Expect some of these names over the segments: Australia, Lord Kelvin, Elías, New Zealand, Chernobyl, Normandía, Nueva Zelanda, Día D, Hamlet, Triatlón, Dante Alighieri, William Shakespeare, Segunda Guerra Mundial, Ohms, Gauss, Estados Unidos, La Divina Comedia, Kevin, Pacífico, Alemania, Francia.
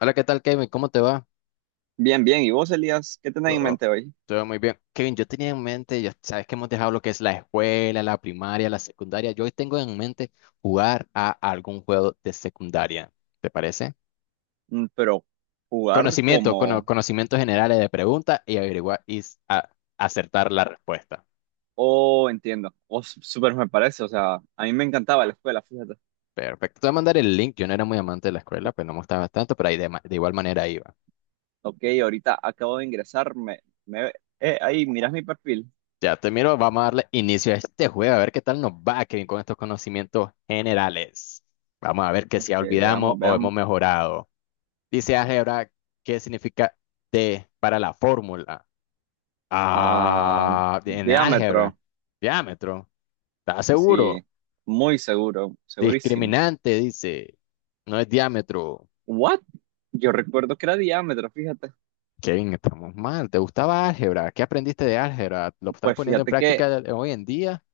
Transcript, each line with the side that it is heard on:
left: Hola, ¿qué tal, Kevin? ¿Cómo te va?
right: Bien, bien. ¿Y vos, Elías, qué tenés en
left: Todo,
right: mente hoy?
left: todo muy bien. Kevin, yo tenía en mente, ya sabes que hemos dejado lo que es la escuela, la primaria, la secundaria. Yo hoy tengo en mente jugar a algún juego de secundaria. ¿Te parece?
right: Pero jugar
left: Conocimiento,
right: como.
left: conocimientos generales de preguntas y averiguar y acertar la respuesta.
right: Oh, entiendo. Oh, súper me parece. O sea, a mí me encantaba la escuela, fíjate.
left: Perfecto. Te voy a mandar el link. Yo no era muy amante de la escuela, pues no me gustaba tanto, pero ahí de, de igual manera iba.
right: Ok, ahorita acabo de ingresar. Me- ahí, mirás mi perfil.
left: Ya te miro, vamos a darle inicio a este juego, a ver qué tal nos va, Kevin, con estos conocimientos generales. Vamos a ver que si
right: Que
left: olvidamos
right: veamos,
left: o hemos
right: veamos.
left: mejorado. Dice álgebra, ¿qué significa T para la fórmula?
right: Ah,
left: Ah, en álgebra,
right: diámetro.
left: diámetro, ¿estás seguro?
right: Sí, muy seguro, segurísimo.
left: Discriminante, dice, no es diámetro.
right: ¿What? Yo recuerdo que era diámetro, fíjate.
left: Kevin, estamos mal, ¿te gustaba álgebra? ¿Qué aprendiste de álgebra? ¿Lo estás
right: Pues
left: poniendo en
right: fíjate que
left: práctica hoy en día?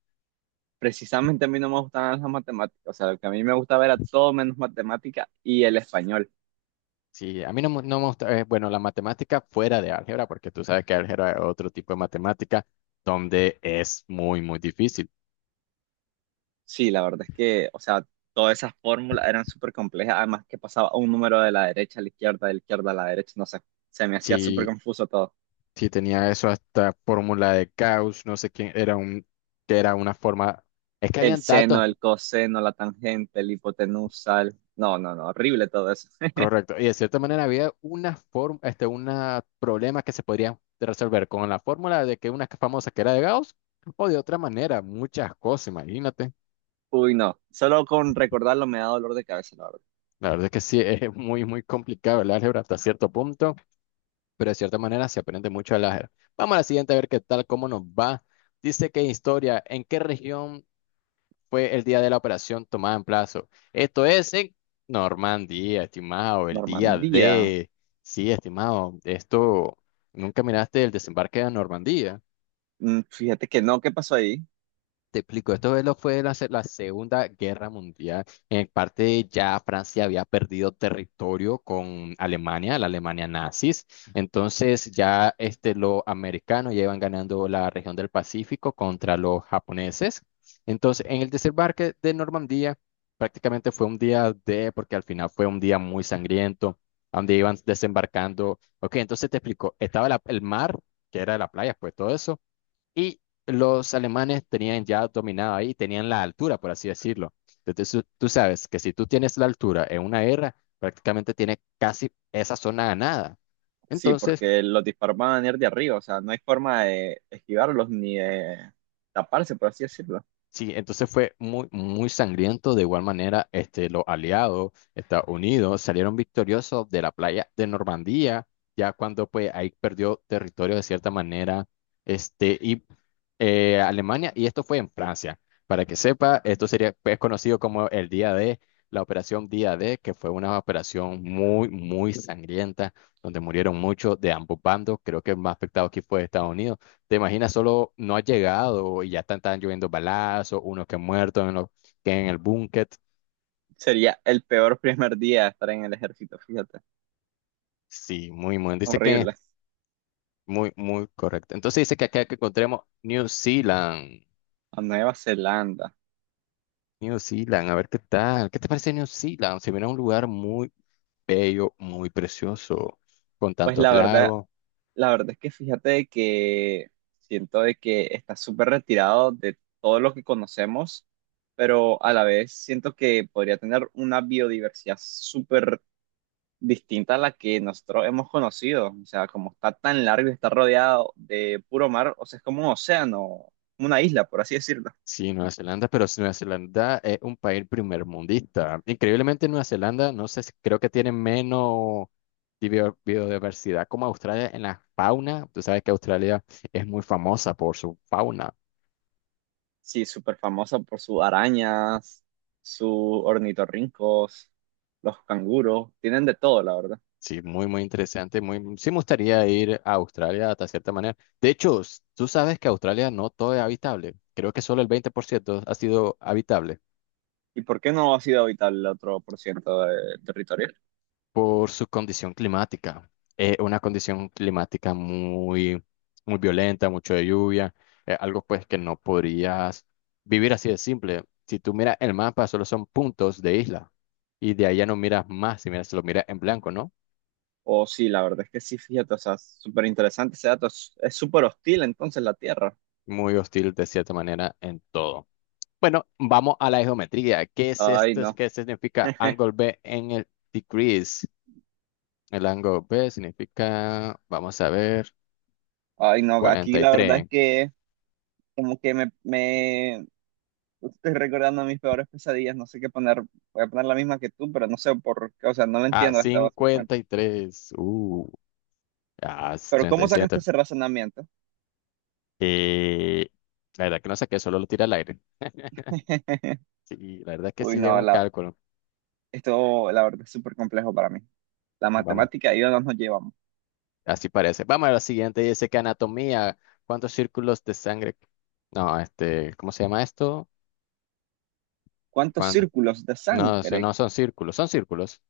right: precisamente a mí no me gustaban las matemáticas. O sea, lo que a mí me gustaba era todo menos matemática y el español.
left: Sí, a mí no, no me gusta, bueno, la matemática fuera de álgebra, porque tú sabes que álgebra es otro tipo de matemática donde es muy, muy difícil.
right: Sí, la verdad es que, o sea, todas esas fórmulas eran súper complejas, además que pasaba un número de la derecha a la izquierda, de la izquierda a la derecha, no sé, se me hacía súper
left: Sí,
right: confuso todo.
left: sí tenía eso hasta fórmula de Gauss, no sé quién, era un, que era una forma, es que
right: El
left: habían
right: seno,
left: datos,
right: el coseno, la tangente, el hipotenusa, no, no, no, horrible todo eso.
left: correcto, y de cierta manera había una forma, este, una problema que se podría resolver con la fórmula de que una famosa que era de Gauss, o de otra manera, muchas cosas, imagínate.
right: Uy, no, solo con recordarlo me da dolor de cabeza, la verdad.
left: La verdad es que sí, es muy, muy complicado el álgebra hasta cierto punto. Pero de cierta manera se aprende mucho al áger. Vamos a la siguiente a ver qué tal, cómo nos va. Dice que historia, ¿en qué región fue el día de la operación tomada en plazo? Esto es en Normandía, estimado, el día
right: Normandía,
left: de... Sí, estimado, esto, ¿nunca miraste el desembarque de Normandía?
right: fíjate que no, ¿qué pasó ahí?
left: Te explico, esto es fue la Segunda Guerra Mundial. En parte ya Francia había perdido territorio con Alemania, la Alemania nazis. Entonces ya este, los americanos ya iban ganando la región del Pacífico contra los japoneses. Entonces en el desembarque de Normandía prácticamente fue un día de, porque al final fue un día muy sangriento, donde iban desembarcando. Ok, entonces te explico, estaba el mar, que era la playa, pues todo eso. Y los alemanes tenían ya dominado ahí, tenían la altura, por así decirlo. Entonces, tú sabes que si tú tienes la altura en una guerra, prácticamente tienes casi esa zona ganada.
right: Sí,
left: Entonces,
right: porque los disparos van a venir de arriba, o sea, no hay forma de esquivarlos ni de taparse, por así decirlo.
left: sí, entonces fue muy, muy sangriento. De igual manera, este, los aliados, Estados Unidos, salieron victoriosos de la playa de Normandía, ya cuando pues ahí perdió territorio de cierta manera, este, y Alemania, y esto fue en Francia. Para que sepa, esto sería pues, conocido como el Día D, la operación Día D, que fue una operación muy, muy sangrienta, donde murieron muchos de ambos bandos. Creo que el más afectado aquí fue Estados Unidos, te imaginas, solo no ha llegado y ya están lloviendo balazos, unos que han muerto en, que en el búnker.
right: Sería el peor primer día de estar en el ejército, fíjate.
left: Sí, muy, muy. Dice que es
right: Horrible.
left: muy, muy correcto. Entonces dice que acá que encontremos New Zealand.
right: A Nueva Zelanda.
left: New Zealand, a ver qué tal. ¿Qué te parece New Zealand? Se mira un lugar muy bello, muy precioso, con
right: Pues
left: tantos lagos.
right: la verdad es que fíjate de que siento de que está súper retirado de todo lo que conocemos, pero a la vez siento que podría tener una biodiversidad súper distinta a la que nosotros hemos conocido. O sea, como está tan largo y está rodeado de puro mar, o sea, es como un océano, una isla, por así decirlo.
left: Sí, Nueva Zelanda, pero si Nueva Zelanda es un país primermundista. Increíblemente, Nueva Zelanda, no sé, creo que tiene menos de biodiversidad como Australia en la fauna. Tú sabes que Australia es muy famosa por su fauna.
right: Sí, súper famosa por sus arañas, sus ornitorrincos, los canguros, tienen de todo, la verdad.
left: Sí, muy, muy interesante. Muy, sí, me gustaría ir a Australia hasta cierta manera. De hecho, tú sabes que Australia no todo es habitable. Creo que solo el 20% ha sido habitable.
right: ¿Y por qué no ha sido habitable el otro por ciento de territorio?
left: Por su condición climática. Una condición climática muy, muy violenta, mucho de lluvia, algo pues que no podrías vivir así de simple. Si tú miras el mapa, solo son puntos de isla y de allá no miras más, si miras, se lo miras en blanco, ¿no?
right: O sí, la verdad es que sí, fíjate, o sea, súper interesante ese dato. Es súper hostil entonces la Tierra.
left: Muy hostil de cierta manera en todo. Bueno, vamos a la geometría. ¿Qué es
right: Ay,
left: esto?
right: no.
left: ¿Qué significa angle B en el decrease? El ángulo B significa, vamos a ver,
right: Ay, no,
left: cuarenta
right: aquí
left: y
right: la verdad es
left: tres.
right: que como que me estoy recordando mis peores pesadillas, no sé qué poner, voy a poner la misma que tú, pero no sé por qué, o sea, no lo
left: Ah,
right: entiendo hasta básicamente.
left: 53. Ah, es
right: Pero
left: treinta
right: ¿cómo
left: y
right: sacaste
left: siete
right: ese razonamiento?
left: Eh, la verdad que no saqué, solo lo tira al aire. Sí, la verdad que
right: Uy,
left: sí llega
right: no,
left: un cálculo.
right: esto la verdad es súper complejo para mí. La
left: Vamos,
right: matemática y yo no nos llevamos.
left: así parece. Vamos a la siguiente. Dice que anatomía. ¿Cuántos círculos de sangre? No, este, ¿cómo se llama esto?
right: ¿Cuántos
left: ¿Cuánto?
right: círculos de
left: No sé,
right: sangre?
left: no son círculos, son círculos.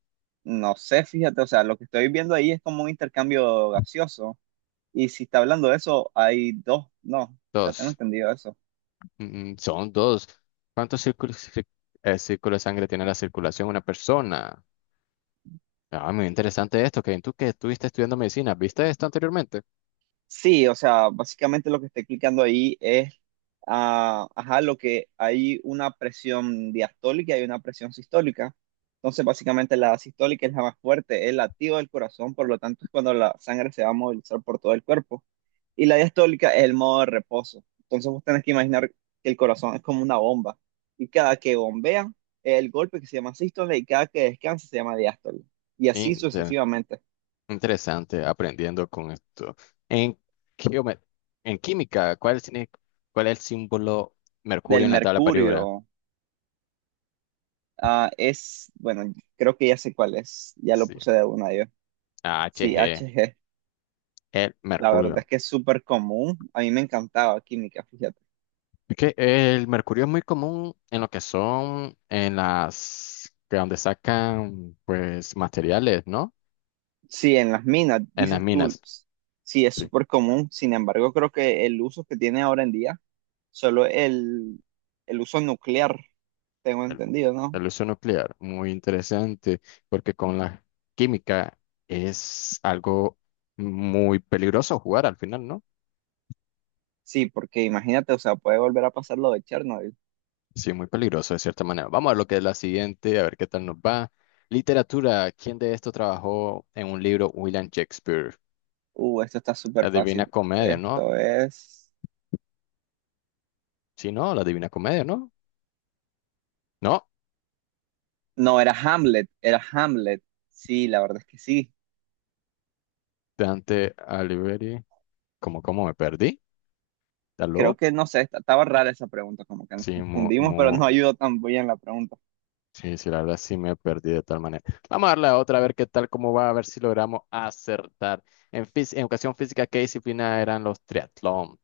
right: No sé, fíjate, o sea, lo que estoy viendo ahí es como un intercambio gaseoso. Y si está hablando de eso, hay dos, no, ya tengo
left: Dos.
right: entendido eso.
left: Son dos. ¿Cuántos círculos, círculos de sangre tiene la circulación de una persona? Ah, muy interesante esto, Kevin. Tú que estuviste estudiando medicina, ¿viste esto anteriormente?
right: Sí, o sea, básicamente lo que está explicando ahí es, ajá, lo que hay una presión diastólica y hay una presión sistólica. Entonces, básicamente la sistólica es la más fuerte, es la activa del corazón, por lo tanto es cuando la sangre se va a movilizar por todo el cuerpo. Y la diastólica es el modo de reposo. Entonces, vos tenés que imaginar que el corazón es como una bomba. Y cada que bombea, es el golpe que se llama sístole y cada que descansa se llama diástole. Y así
left: Inter-
right: sucesivamente.
left: Interesante aprendiendo con esto. En, geome- en química, cuál es el símbolo mercurio
right: Del
left: en la tabla
right: mercurio.
left: periódica?
right: Ah, bueno, creo que ya sé cuál es, ya lo
left: Sí,
right: puse de una yo. Sí,
left: AHG,
right: HG,
left: el
right: la verdad es
left: mercurio.
right: que es súper común, a mí me encantaba química, fíjate.
left: Es que el mercurio es muy común en lo que son en las que donde sacan pues materiales, ¿no?
right: Sí, en las minas,
left: En las
right: dices tú,
left: minas.
right: sí, es
left: Sí.
right: súper común, sin embargo, creo que el uso que tiene ahora en día, solo el uso nuclear, tengo
left: Bueno,
right: entendido,
left: la
right: ¿no?
left: ilusión nuclear, muy interesante, porque con la química es algo muy peligroso jugar al final, ¿no?
right: Sí, porque imagínate, o sea, puede volver a pasar lo de Chernobyl.
left: Sí, muy peligroso de cierta manera. Vamos a ver lo que es la siguiente, a ver qué tal nos va. Literatura, ¿quién de esto trabajó en un libro William Shakespeare?
right: Esto está súper
left: La Divina
right: fácil.
left: Comedia, ¿no?
right: Esto es.
left: Sí, no, la Divina Comedia, ¿no? No,
right: No, era Hamlet, era Hamlet. Sí, la verdad es que sí.
left: Dante Alighieri, ¿cómo me perdí?
right: Creo
left: ¿Aló?
right: que no sé, estaba rara esa pregunta, como que nos
left: Sí,
right: confundimos, pero no ayudó tan bien la pregunta.
left: sí, sí, la verdad sí me perdí de tal manera. Vamos a darle a otra, a ver qué tal, cómo va, a ver si logramos acertar. En educación física, ¿qué disciplina eran los triatlón?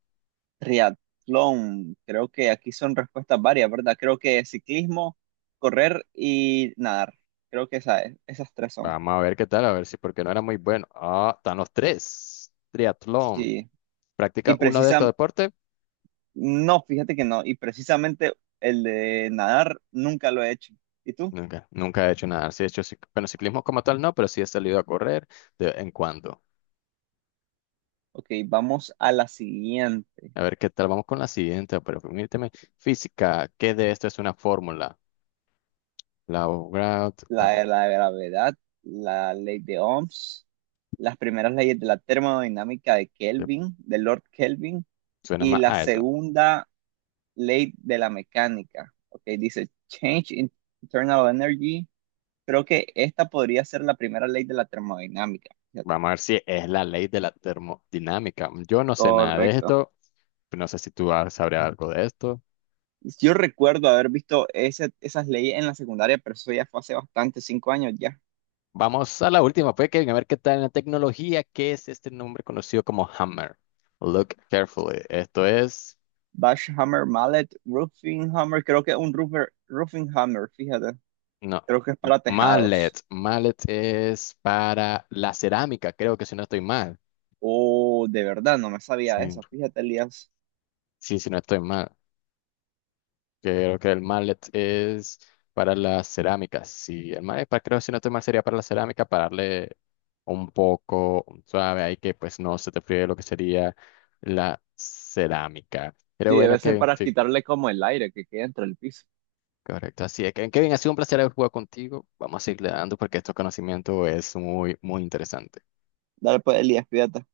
right: Triatlón, creo que aquí son respuestas varias, ¿verdad? Creo que ciclismo, correr y nadar. Creo que esas tres son.
left: Vamos a ver qué tal, a ver si, porque no era muy bueno. Ah, están los tres. Triatlón.
right: Sí. Y
left: ¿Practica uno de estos
right: precisa,
left: deportes?
right: no, fíjate que no. Y precisamente el de nadar nunca lo he hecho. ¿Y tú?
left: Nunca, nunca he hecho nada. Sí he hecho, bueno, ciclismo como tal no, pero sí he salido a correr de vez en cuando.
right: Ok, vamos a la siguiente.
left: A ver qué tal, vamos con la siguiente, pero permíteme. Física, ¿qué de esto es una fórmula? La, la,
right: La de la gravedad, la ley de Ohms, las primeras leyes de la termodinámica de Kelvin, de Lord Kelvin,
left: suena
right: y
left: más
right: la
left: a eso.
right: segunda ley de la mecánica. Ok, dice Change in Internal Energy. Creo que esta podría ser la primera ley de la termodinámica. Fíjate.
left: Vamos a ver si es la ley de la termodinámica. Yo no sé nada de
right: Correcto.
left: esto. No sé si tú sabrías algo de esto.
right: Yo recuerdo haber visto esas leyes en la secundaria, pero eso ya fue hace bastante, 5 años ya.
left: Vamos a la última, pues, Kevin, a ver qué tal en la tecnología. ¿Qué es este nombre conocido como hammer? Look carefully. Esto es.
right: Bash Hammer, Mallet, Roofing Hammer, creo que un roofer, Roofing Hammer, fíjate.
left: No.
right: Creo que es para tejados.
left: Mallet. Mallet es para la cerámica, creo que si no estoy mal.
right: Oh, de verdad, no me sabía
left: Sí,
right: eso. Fíjate, Elías.
left: sí, si no estoy mal. Creo que el mallet es para las cerámicas. Sí, el mallet, para, creo, si no estoy mal, sería para la cerámica, para darle un poco suave ahí que pues no se te fríe lo que sería la cerámica. Pero
right: Sí,
left: bueno,
right: debe ser
left: Kevin,
right: para
left: sí,
right: quitarle como el aire que queda entre el piso.
left: correcto. Así es, Kevin, Kevin, ha sido un placer haber jugado contigo. Vamos a seguirle dando porque estos conocimientos es muy, muy interesante.
right: Dale pues, Elías, cuídate.